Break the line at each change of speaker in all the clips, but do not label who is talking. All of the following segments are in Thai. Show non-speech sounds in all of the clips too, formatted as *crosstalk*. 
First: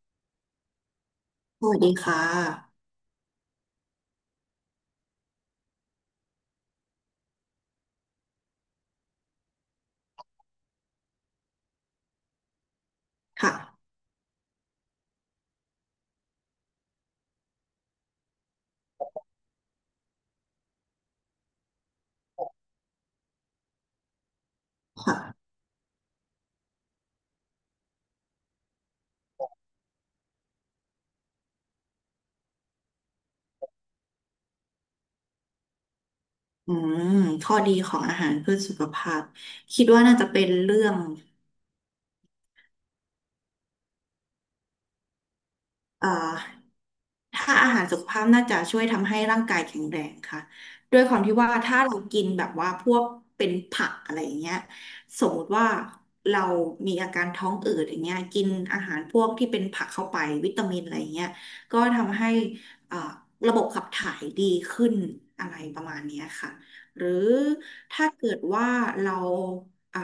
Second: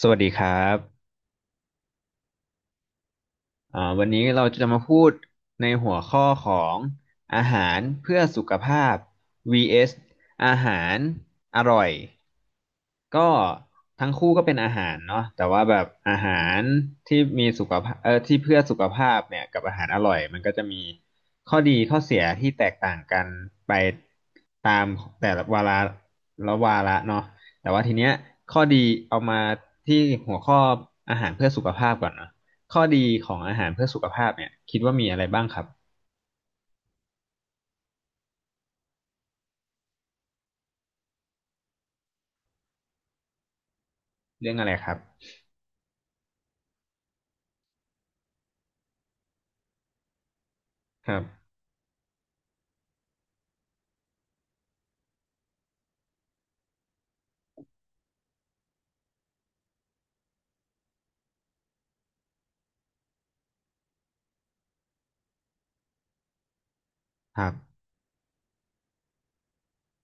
สวัสดีครับ
สวัสดีค่ะ
อ่าวันนี้เราจะมาพูดในหัวข้อของอาหารเพื่อสุขภาพ vs อสอาหารอร่อยก็
ค่ะ
ทั้งคู่ก็เป็นอาหารเนาะแต่ว่าแบบอาหารที่มีสุขภาพที่เพื่อสุขภาพเนี่ยกับอาหารอร่อยมันก็จะมีข้อดีข้อเสียที่แตกต่างกันไปตามแต่ละ
ค่ะ
วาระละวาระเนาะแต่ว่าทีเนี้ยข้อดีเอามาที่หัวข้ออาหารเพื่อสุขภาพก่อนเนาะ ข้อดีของอาหารเพื่อสุขภาพเนี่ยคิดว่ามีอะไรบ้างครับ
อืมข้อดีของอาหารเพื่อสุขภาพ คิดว่าน่าจะเป็นเรื่อง
เรื่องอะไรครับ
เอ่อ ถ้าอาหารสุขภาพน่าจะช่วยทำให้ร่างกายแข็งแรงค่ะด้วย
ค
ค
รั
วาม
บ
ที่ว่าถ้าเรากินแบบว่าพวกเป็นผักอะไรอย่างเงี้ยสมมติว่าเรามีอาการท้องอืดอย่างเงี้ยกินอาหารพวกที่เป็นผักเข้าไปวิตามินอะไรอย่างเงี้ยก็ทำให้อ่าระบบขับถ่ายดีขึ้นอะไรประมาณเนี้ยค่ะ หรือ
ครับ
ถ้าเกิดว่าเราอ่า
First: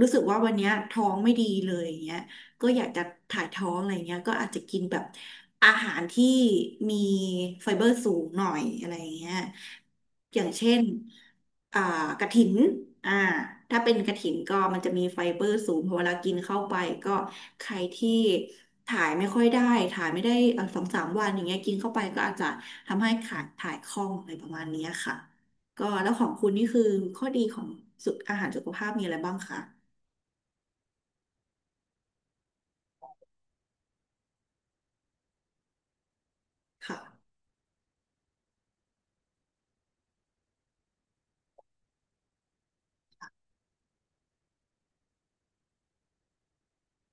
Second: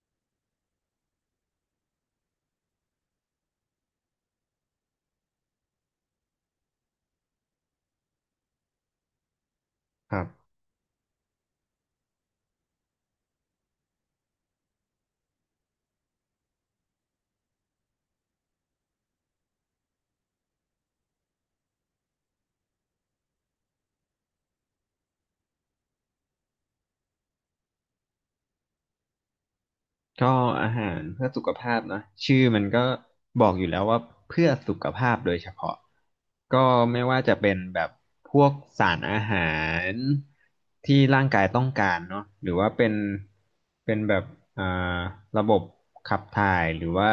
รู้สึกว่าวันเนี้ยท้องไม่ดีเลยอย่างเงี้ย ก็อยากจะถ่ายท้องอะไรเงี้ยก็อาจจะกินแบบอาหารที่มีไฟเบอร์สูงหน่อยอะไรเงี้ย
ครั
อย่าง
บ
เช่นอ่ากระถินอ่าถ้าเป็นกระถินก็มันจะมีไฟเบอร์สูงพอเวลากินเข้าไปก็ใครที่ถ่ายไม่ค่อยได้ถ่ายไม่ได้สองสามวันอย่างเงี้ยกินเข้าไปก็อาจจะทำให้ขาดถ่ายคล่องอะไรประมาณเนี้ยค่ะก็แล้วของคุณนี่คือข้อดีของสุขอาหารสุขภาพมีอะไรบ้างคะ
ก็อาหารเพื่อสุขภาพนะชื่อมันก็บอกอยู่แล้วว่าเพื่อสุขภาพโดยเฉพาะก็
ค่ะ
ไม่ว่าจะเป็นแบบพวกสารอาหารที่ร่างกายต้องการเนาะหรือว่าเป็นแบบอ่าระบบขับถ่ายหรือว่า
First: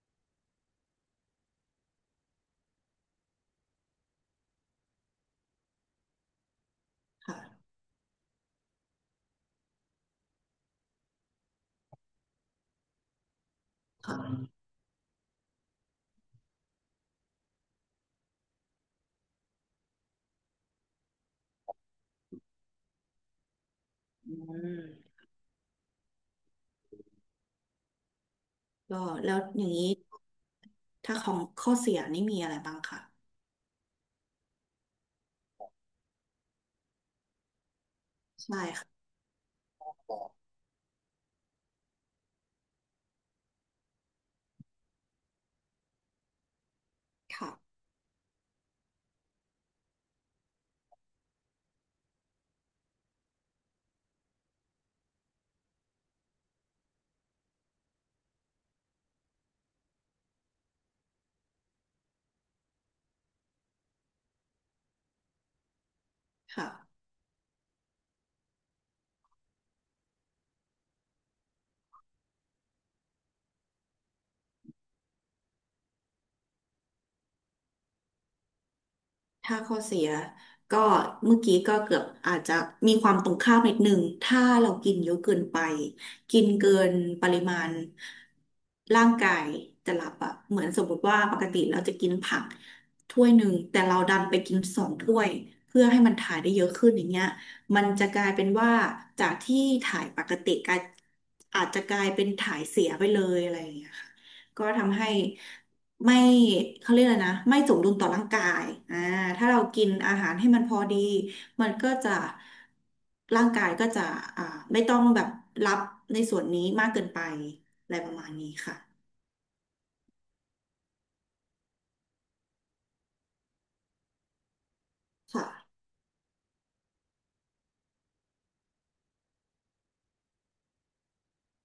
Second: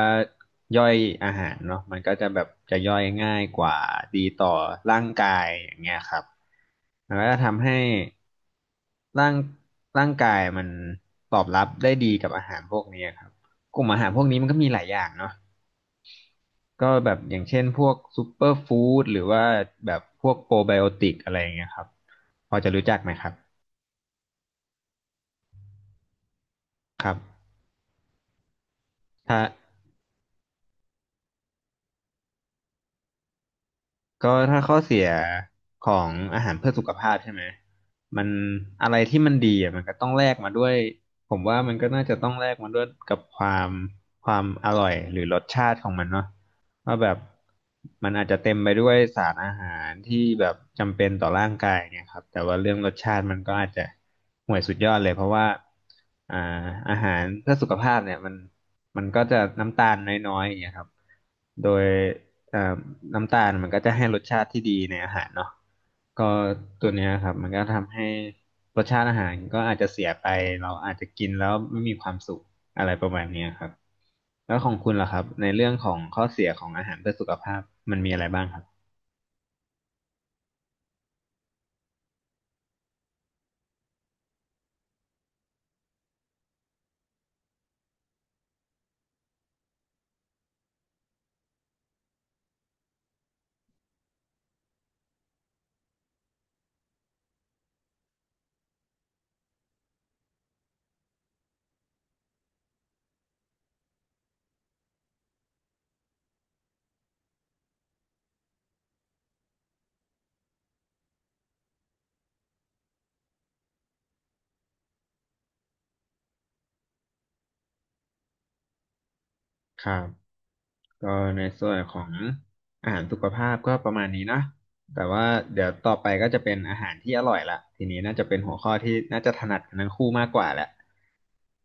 ย่อยอาหารเนาะมันก็จะแบบจะย่อยง่ายกว่าดีต่อร่างกายอย่างเงี้ยครับมันก็จะทำ
ค่ะ
ให้ ร่างร่างกายมันตอบรับได้ดีกับอาหารพวกนี้ครับกลุ่มอาหารพ
ค่ะ
วกนี้มันก็มีหลายอย่างเนาะก็แบบอย่างเช่นพวกซูเปอร์ฟู้ดหรือว่าแบบพวกโปรไบโอติกอะไรอย่างเงี้ยครับพอจะรู้จักไหมครับ
อืม
ครับ
ก็แล้
ถ้า
วอย่างนี้ถ้าของข้อเสียนี่มีอะไรบ้างคะ
ก็ถ้าข้อเสียของอาหารเพื่อสุขภาพใช่ไหมมัน
ใช่
อะไร
ค่ะ
ที่มันดีอ่ะมันก็ต้องแลกมาด้วยผมว่ามันก็น่าจะต้องแลกมาด้วยกับความอร่อยหรือรสชาติของมันเนาะว่าแบบ
ค่ะ
มันอาจจะเต็มไปด้วยสารอาหารที่แบบจำเป็นต่อร่างกายเนี่ยครับแต่ว่าเรื่องรสชาติมันก็อาจจะห่วยสุดยอดเลยเพราะว่าอ่าอาหารเพื่อสุขภาพเนี่ยมันก็จะน้ำตาลน้อยๆอย่างเงี้ยครับโดย เอ่อน้ำตาลมันก็จะให้รสชาติที่ดีในอาหารเนาะก็ตัว
ค่ะ
เนี้ยครับมันก็ทำให้รสชาติอาหารก็อาจจะเสียไปเราอาจจะกินแล้วไม่มีความสุขอะไรประมาณเนี้ยครับแล้วของคุณล่ะครับในเรื่องของข้อเสียของอาหารเพื่อสุขภาพมันมีอะไรบ้างครับ
ถ้าข้อเสียก็เมื่อกี้ก็เกือบอาจจะมีความตรงข้ามนิดหนึ่งถ้าเรากินเยอะเกินไปกินเกินปริมาณร่างกายจะรับอะเหมือนสมมติว่าปกติเราจะกินผักถ้วยหนึ่งแต่เราดันไปกินสองถ้วยเพื่อให้มันถ่ายได้เยอะขึ้นอย่างเงี้ยมันจะกลายเป็นว่าจากที่ถ่ายปกติกลายอาจจะกลายเป็นถ่ายเสียไปเลยอะไรอย่างเงี้ยค่ะ ก็ทำให้ไม่เขาเรียกอะไรนะไม่สมดุลต่อร่างกายอ่าถ้าเรากินอาหารให้มันพอดีมันก็จะร่างกายก็จะอ่าไม่ต้องแบบรับในส่วนนี้มากเกินไปอะไรประมาณนี้ค่ะ
ครับก็ในส่วนของอาหารสุขภาพก็ประมาณนี้นะแต่ว่า
ค่ะ
เดี๋ยวต่อไปก็จะเป็นอาหารที่อร่อยละทีนี้น่าจะเป็นหัวข้อที่น่าจะถนัดกันทั้งคู่มากกว่าแหละ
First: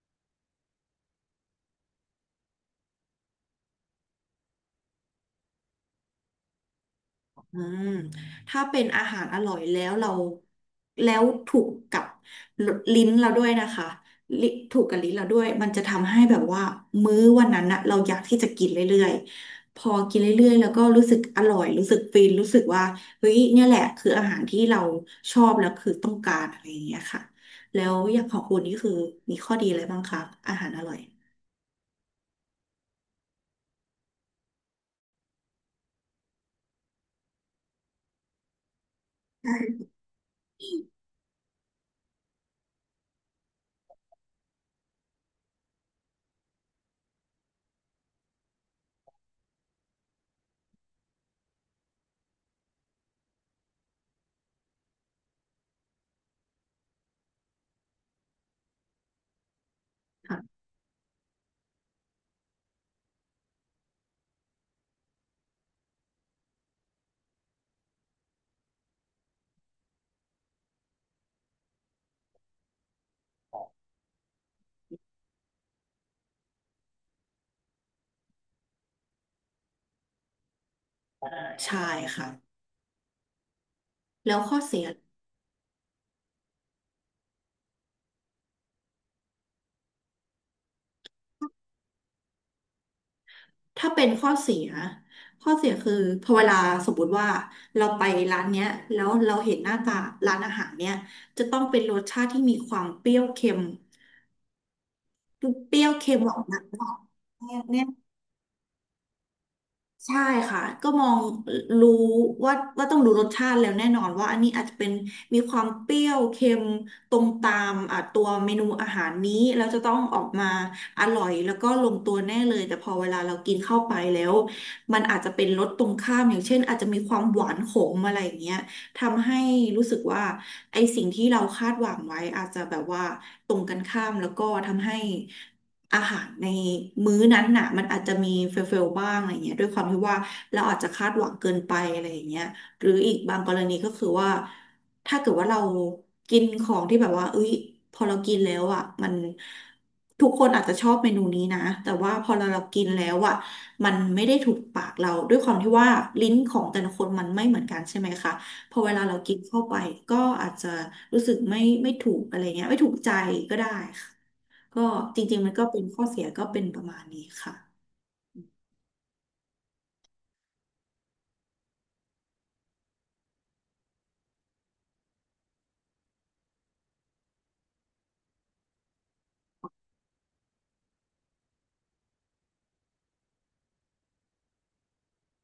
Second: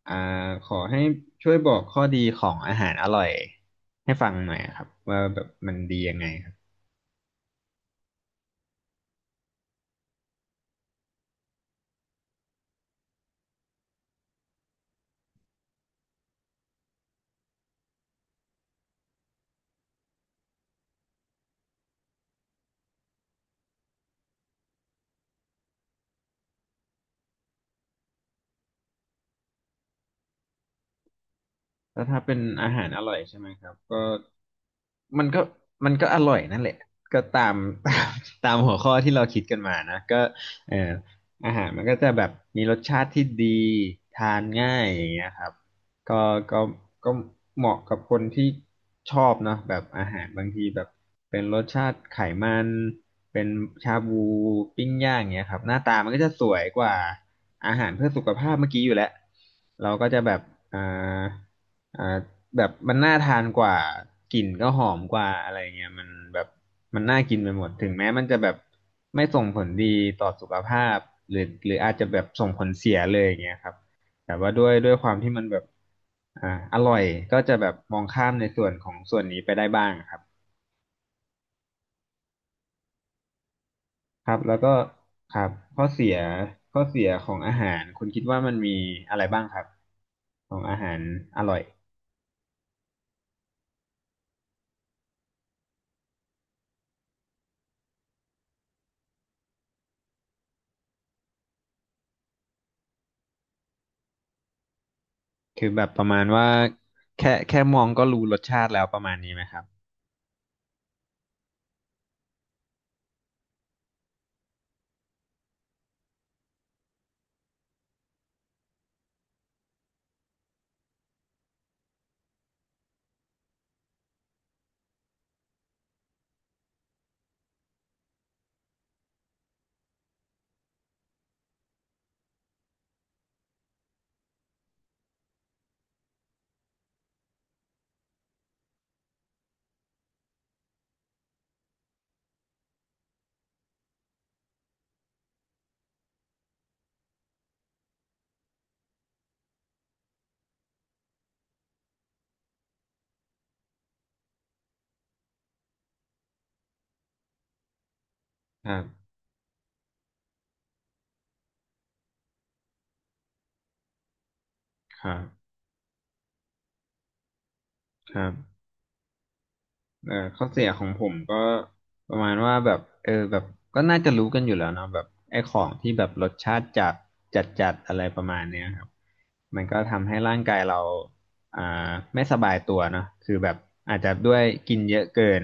อ่าขอให้ช่วยบอกข้อดีของอาหารอร่อยให้ฟังหน่อยครับว่าแบบมันดียังไงครับ
ถ้าเป็นอาหารอร่อยแล้วเราแล้วถูกกับลิ้นเราด้วยนะคะลิถูกกับลิ้นเราด้วยมันจะทำให้แบบว่ามื้อวันนั้นนะเราอยากที่จะกินเรื่อยๆพอกินเรื่อยๆแล้วก็รู้สึกอร่อยรู้สึกฟินรู้สึกว่าเฮ้ยเนี่ยแหละคืออาหารที่เราชอบแล้วคือต้องการอะไรอย่างเงี้ยค่ะแล้วอย่างของคุณนี่คือมีข้อดีอะไรบ้างคะอาหารอร่อย
แล้วถ้าเป็นอาหารอร่อยใช่ไหมครับก็มันก็มันก็อร่อยนั่นแหละก็ตาม *laughs* ตามตามหัวข้อที่เราคิดกันมานะก็เอ่ออาหารมันก็จะแบบมีรสชาติที่ดีทานง่ายอย่างเงี้ยครับก็ก็ก็เหมาะกับคนที่ชอบเนาะแบบอาหารบางทีแบบเป็นรสชาติไขมันเป็นชาบูปิ้งย่างเงี้ยครับหน้าตามันก็จะสวยกว่าอาหารเพื่อสุขภาพเมื่อกี้อยู่แล้วเราก็จะแบบ
ค่ะ
อ่า อ่าแบบมันน่าทานกว่ากลิ่นก็หอมกว่าอะไรเงี้ยมันแบบมันน่ากินไปหมดถึงแม้มันจะแบบไม่ส่งผลดีต่อสุขภาพหรือหรืออาจจะแบบส่งผลเสียเลยอย่างเงี้ยครับแต่ว่าด้วยความที่มันแบบอ่าอร่อยก็จะแบบมองข้ามในส่วนของส่วนนี้ไปได้บ้างครับ
ใช่ค่ะ
ค
แล้
รับ
วข้
แล้ว
อ
ก็
เสีย
ครับข้อเสียข้อเสียของอาหารคุณคิดว่ามันมีอะไรบ้างครับของอาหารอร่อย
ถ้าเป็นข้อเสีย ข้อเสียคือพอเวลาสมมติว่าเราไปร้านเนี้ยแล้วเราเห็นหน้าตาร้านอาหารเนี้ยจะต้องเป็นรสชาติที่มีความเปรี้ยวเค็ม เ
คือ
ป
แบ
รี้ย
บ
ว
ประ
เค็
มา
ม
ณ
ออก
ว่า
มา
แค่ม
แน่
องก็รู้รสชาติแล้วประมาณนี้ไหมครับ
ใช่ค่ะก็มองรู้ว่าต้องดูรสชาติแล้วแน่นอนว่าอันนี้อาจจะเป็นมีความเปรี้ยวเค็มตรงตามอ่ะตัวเมนูอาหารนี้แล้วจะต้องออกมาอร่อยแล้วก็ลงตัวแน่เลยแต่พอเวลาเรากินเข้าไปแล้วมันอาจจะเป็นรสตรงข้ามอย่างเช่นอาจจะมีความหวานขมอะไรอย่างเงี้ยทำให้รู้สึกว่าไอสิ่งที่เราคาดหวังไว้อาจจะแบบว่าตรงกันข้ามแล้วก็ทำให้ อาหารในมื้อนั้นน่ะมันอาจจะมีเฟลบ้างอะไรเงี้ยด้วยความที่ว่าเราอาจจะคาดหวังเกินไปอะไรอย่างเงี้ยหรืออีกบางกรณีก็คือว่าถ้าเกิดว่าเรากินของที่แบบว่าเอ้ยพอเรากินแล้วอ่ะมันทุกคนอาจจะชอบเมนูนี้นะแต่ว่าพอเรากินแล้วอ่ะมันไม่ได้ถูกปากเราด้วยความที่ว่าลิ้นของแต่ละคนมันไม่เหมือนกันใช่ไหมคะ
ค
พ
รั
อ
บ
เวลาเรากินเข้าไปก็อาจจะรู้สึกไม่ถูกอะไรเงี้ยไม่ถูกใจก็ได้ค่ะ ก็
ครั
จ
บ
ริงๆมันก็เป็นข้อเสียก็เป็นประมาณนี้ค่ะ
ครับ เออข้อเสียของผมก็ประมาณว่าแบบเออแบบก็น่าจะรู้กันอยู่แล้วเนาะแบบไอ้ของที่แบบรสชาติจัดจัดอะไรประมาณเนี้ยครับมันก็ทำให้ร่างกายเราไม่สบายตัวเนาะคือแบบอาจจะด้วยกินเยอะเกิน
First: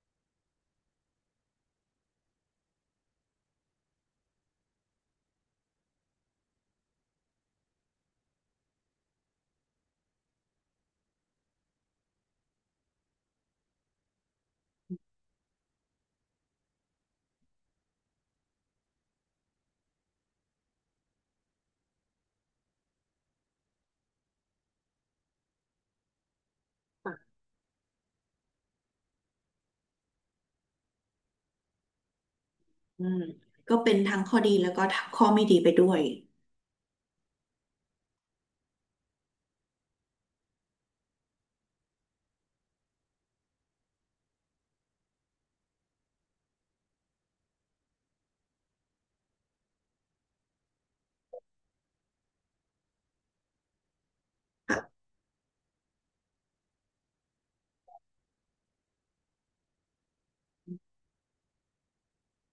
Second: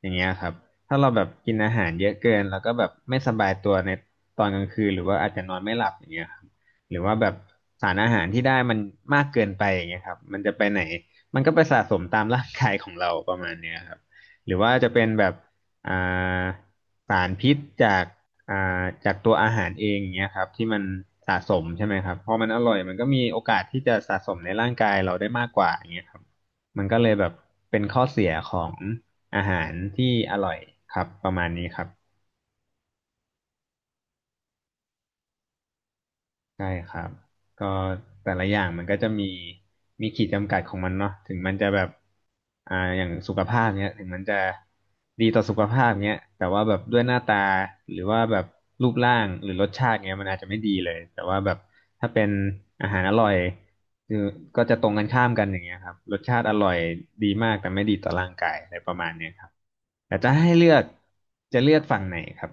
อย่างเงี้ยครับถ้าเราแบบกินอาหารเยอะเกินแล้วก็แบบไม่สบายตัวในตอนกลางคืนหรือว่าอาจจะนอนไม่หลับอย่างเงี้ยครับหรือว่าแบบสารอาหารที่ได้มันมากเกินไปอย่างเงี้ยครับมันจะไปไหนมันก็ไปสะสมตามร่างกายของเราประมาณเนี้ยครับ หรือว่าจะเป็นแบบอ่าสารพิษจากอ่จากตัวอาหารเองอย่างเงี้ยครับที่มันสะสมใช่ไหมครับพอมันอร่อยมันก็มีโอกาสที่จะสะสมในร่างกายเราได้มากกว่าอย่างเงี้ยครับมันก็เลยแบบเป็นข้อเสียของอาหารที่อร่อยครับประมาณนี้ครับ
อืมก็เป็นทั้งข้อดีแล้วก็ทั้งข้อไม่ดีไปด้วย
ใช่ครับก็แต่ละอย่างมันก็จะมีขีดจำกัดของมันเนาะถึงมันจะแบบ อย่างสุขภาพเนี้ยถึงมันจะดีต่อสุขภาพเนี้ยแต่ว่าแบบด้วยหน้าตาหรือว่าแบบรูปร่างหรือรสชาติเนี้ยมันอาจจะไม่ดีเลย แต่ว่าแบบถ้าเป็นอาหารอร่อยคือก็จะตรงกันข้ามกันอย่างเงี้ยครับรสชาติอร่อยดีมากแต่ไม่ดีต่อร่างกายอะไรประมาณเนี้ยครับแต่จะให้เลือก จะเลือกฝั่งไหนครับ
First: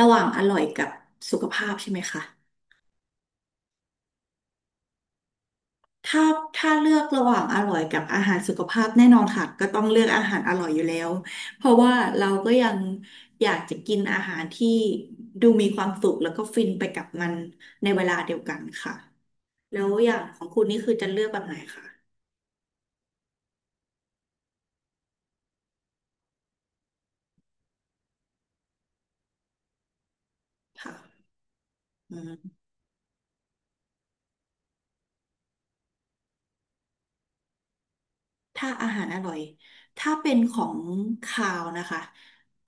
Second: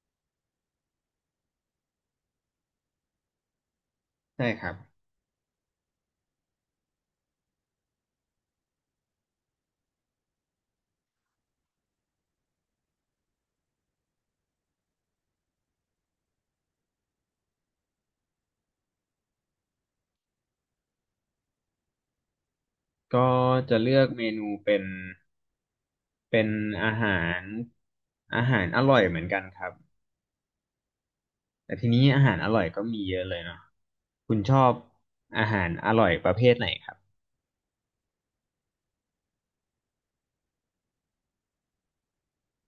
ระหว่างอร่อยกับสุขภาพใช่ไหมคะ
ใช่ครับ
ถ้าเลือกระหว่างอร่อยกับอาหารสุขภาพแน่นอนค่ะก็ต้องเลือกอาหารอร่อยอยู่แล้ว เพราะว่าเราก็ยังอยากจะกินอาหารที่ดูมีความสุขแล้วก็ฟินไปกับมันในเวลาเดียวกันค่ะแล้วอย่างของคุณนี่คือจะเลือกแบบไหนคะ
ก็จะเลือกเมนูเป็น เป็นอาหารอร่อยเหมือนกันครับ
ค่
แต่ทีนี้อาหารอ
ะ
ร่อยก็มีเยอะเลยเนาะคุณชอบอาหารอร่อยประเภทไหนครับ
ถ้าอาหารอร่อยถ้าเป็นของคาวนะคะ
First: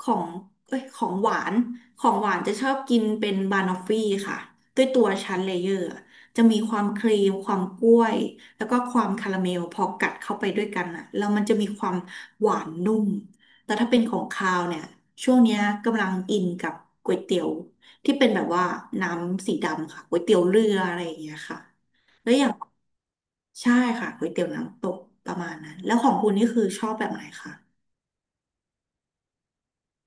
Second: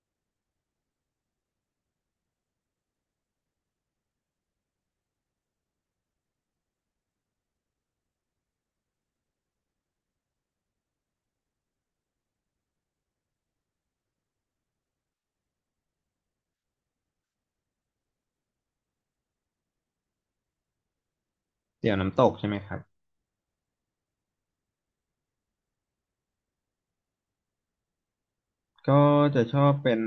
ของเอ้ยของหวานของหวานจะชอบกินเป็นบานอฟฟี่ค่ะ ด้วยตัวชั้นเลเยอร์อะจะมีความครีมความกล้วย แล้วก็ความคาราเมลพอกัดเข้าไปด้วยกันอ่ะแล้วมันจะมีความหวานนุ่มแต่ถ้าเป็นของคาวเนี่ยช่วงเนี้ยกำลังอินกับก๋วยเตี๋ยวที่เป็นแบบว่าน้ำสีดำค่ะก๋วยเตี๋ยวเรืออะไรอย่างเงี้ยค่ะ
เตี๋ยวน้ำต
แล้
ก
วอ
ใช่
ย่าง
ไหมครับ
ใช่ค่ะก๋วยเตี๋ยวน้ำตกประมาณนั้นแล้วของคุณนี่คือชอบแบบไหนคะ
ก็จะชอบเป็น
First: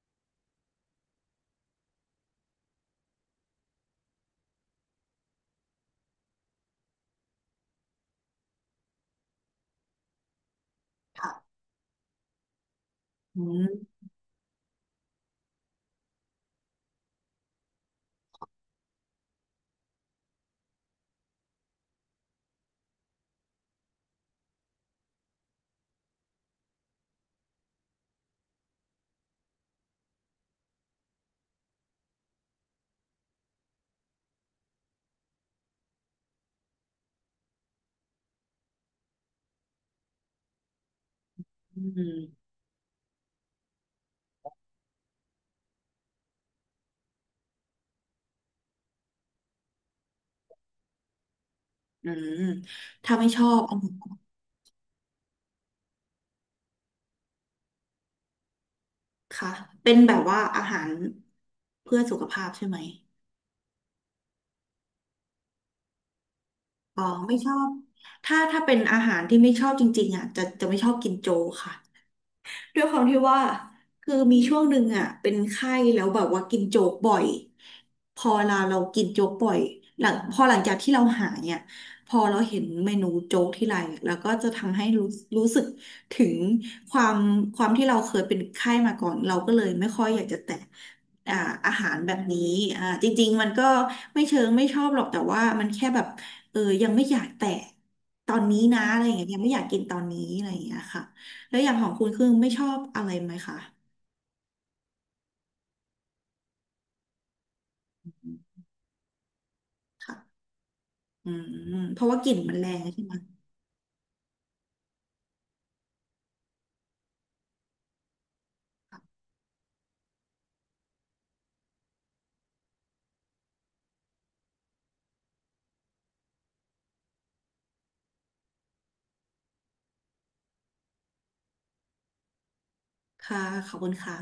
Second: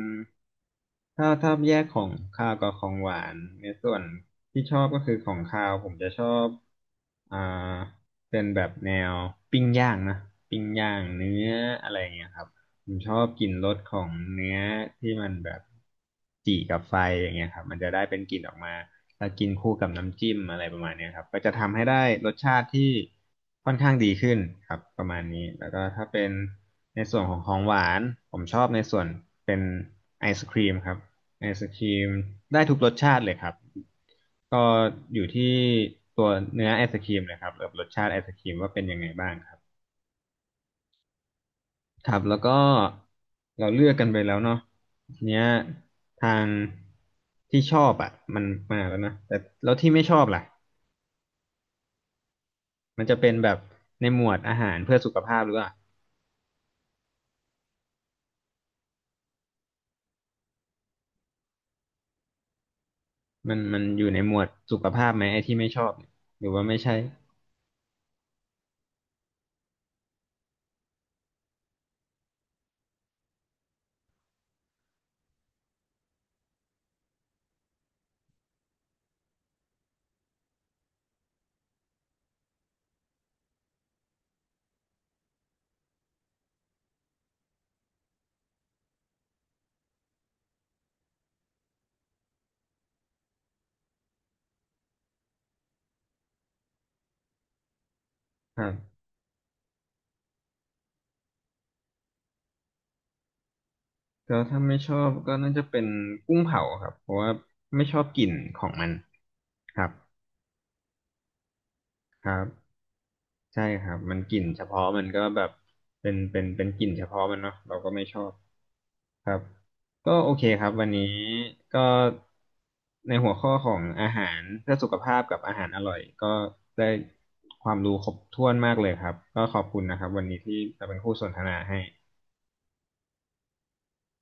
ถ้าแยกของคาวกับของหวานในส่วนที่ชอบก็คือของคาวผมจะชอบอ่าเป็นแบบแนวปิ้งย่างนะปิ้งย่างเนื้
ค่ะ
ออะไรอย่างเงี้ยครับผมชอบ
อื
กลิ่นรสข
ม
องเนื้อที่มันแบบจี่กับไฟอย่างเงี้ยครับมันจะได้เป็นกลิ่นออกมา มากินคู่กับน้ำจิ้มอะไรประมาณเนี้ยครับก็จะทำให้ได้รสชาติที่ค่อนข้างดีขึ้นครับประมาณนี้แล้วก็ถ้าเป็นในส่วนของของหวานผมชอบในส่วนเป็นไอศครีมครับไอศครีมได้ทุกรสชาติเลยครับก็อยู่ที่ตัวเนื้อไอศครีมเลยครับกับรสชาติไอศครีมว่าเป็นยังไงบ้างครับ
อื
ครับแล้ว
ม
ก็เราเลือกกันไปแล้วเนาะทีเนี้ยทางที่ชอบอ่ะมันมาแล้วนะแต่แล้วที่ไม่ชอบล่ะ
อืม
มัน
ถ้า
จะ
ไม่
เป็น
ชอ
แบบ
บเอา
ในหมวดอาหารเพื่อสุขภาพหรือว่า
ค่ะเป็นแบบว่าอาหารเพื่อสุขภาพใช่ไหม
มันอยู่ในหมวดสุขภาพไหมไอ้ที่ไม่ชอบเนี่ยหรือว่าไม่ใช่
อ๋อไม่ชอบถ้าเป็นอาหารที่ไม่ชอบจริงๆอ่ะจะไม่ชอบกินโจค่ะ ด้วยความที่ว่าคือมีช่วงหนึ่งอ่ะเป็นไข้แล้วแบบว่ากินโจ๊กบ่อยพอเรากินโจ๊กบ่อยหลังพอหลังจากที่เราหายเนี่ยพอเราเห็นเมนูโจ๊กที่ไรแล้วก็จะทำให้รู้รู้สึกถึงความความที่เราเคยเป็นไข้มาก่อนเราก็เลยไม่ค่อยอยากจะแตะอ่าอาหารแบบนี้จริงๆมันก็ไม่เชิงไม่ชอบหรอกแต่ว่ามันแค่แบบเออยังไม่อยากแตะตอนนี้
ครั
นะอะ
บ
ไรอย่างเงี้ยยังไม่อยากกินตอนนี้อะไรอย่างเงี้ยค่ะ แล้วอย่างของคุณคือไม่ชอบอะไรไหมคะ
ก็ถ้าไม่ชอบก็น่าจะเป็นกุ้งเผาครับเพราะว่าไม่ชอบกลิ่นของมันครับ
ค่ะอืมเพราะว่าก
ค
ลิ่
รั
นมันแร
บ
งใช่ไหม
ใช่ครับมันกลิ่นเฉพาะมันก็แบบเป็นกลิ่นเฉพาะมันเนาะเราก็ไม่ชอบ ครับก็โอเคครับวันนี้ก็ในหัวข้อของอาหารเพื่อสุขภาพกับอาหารอร่อยก็ได้ความรู้ครบถ้วนมากเลยครับก็ขอบคุณนะครับวันนี้ที่มาเป็นคู่สนทนาให้
ค่ะขอบคุณค่ะ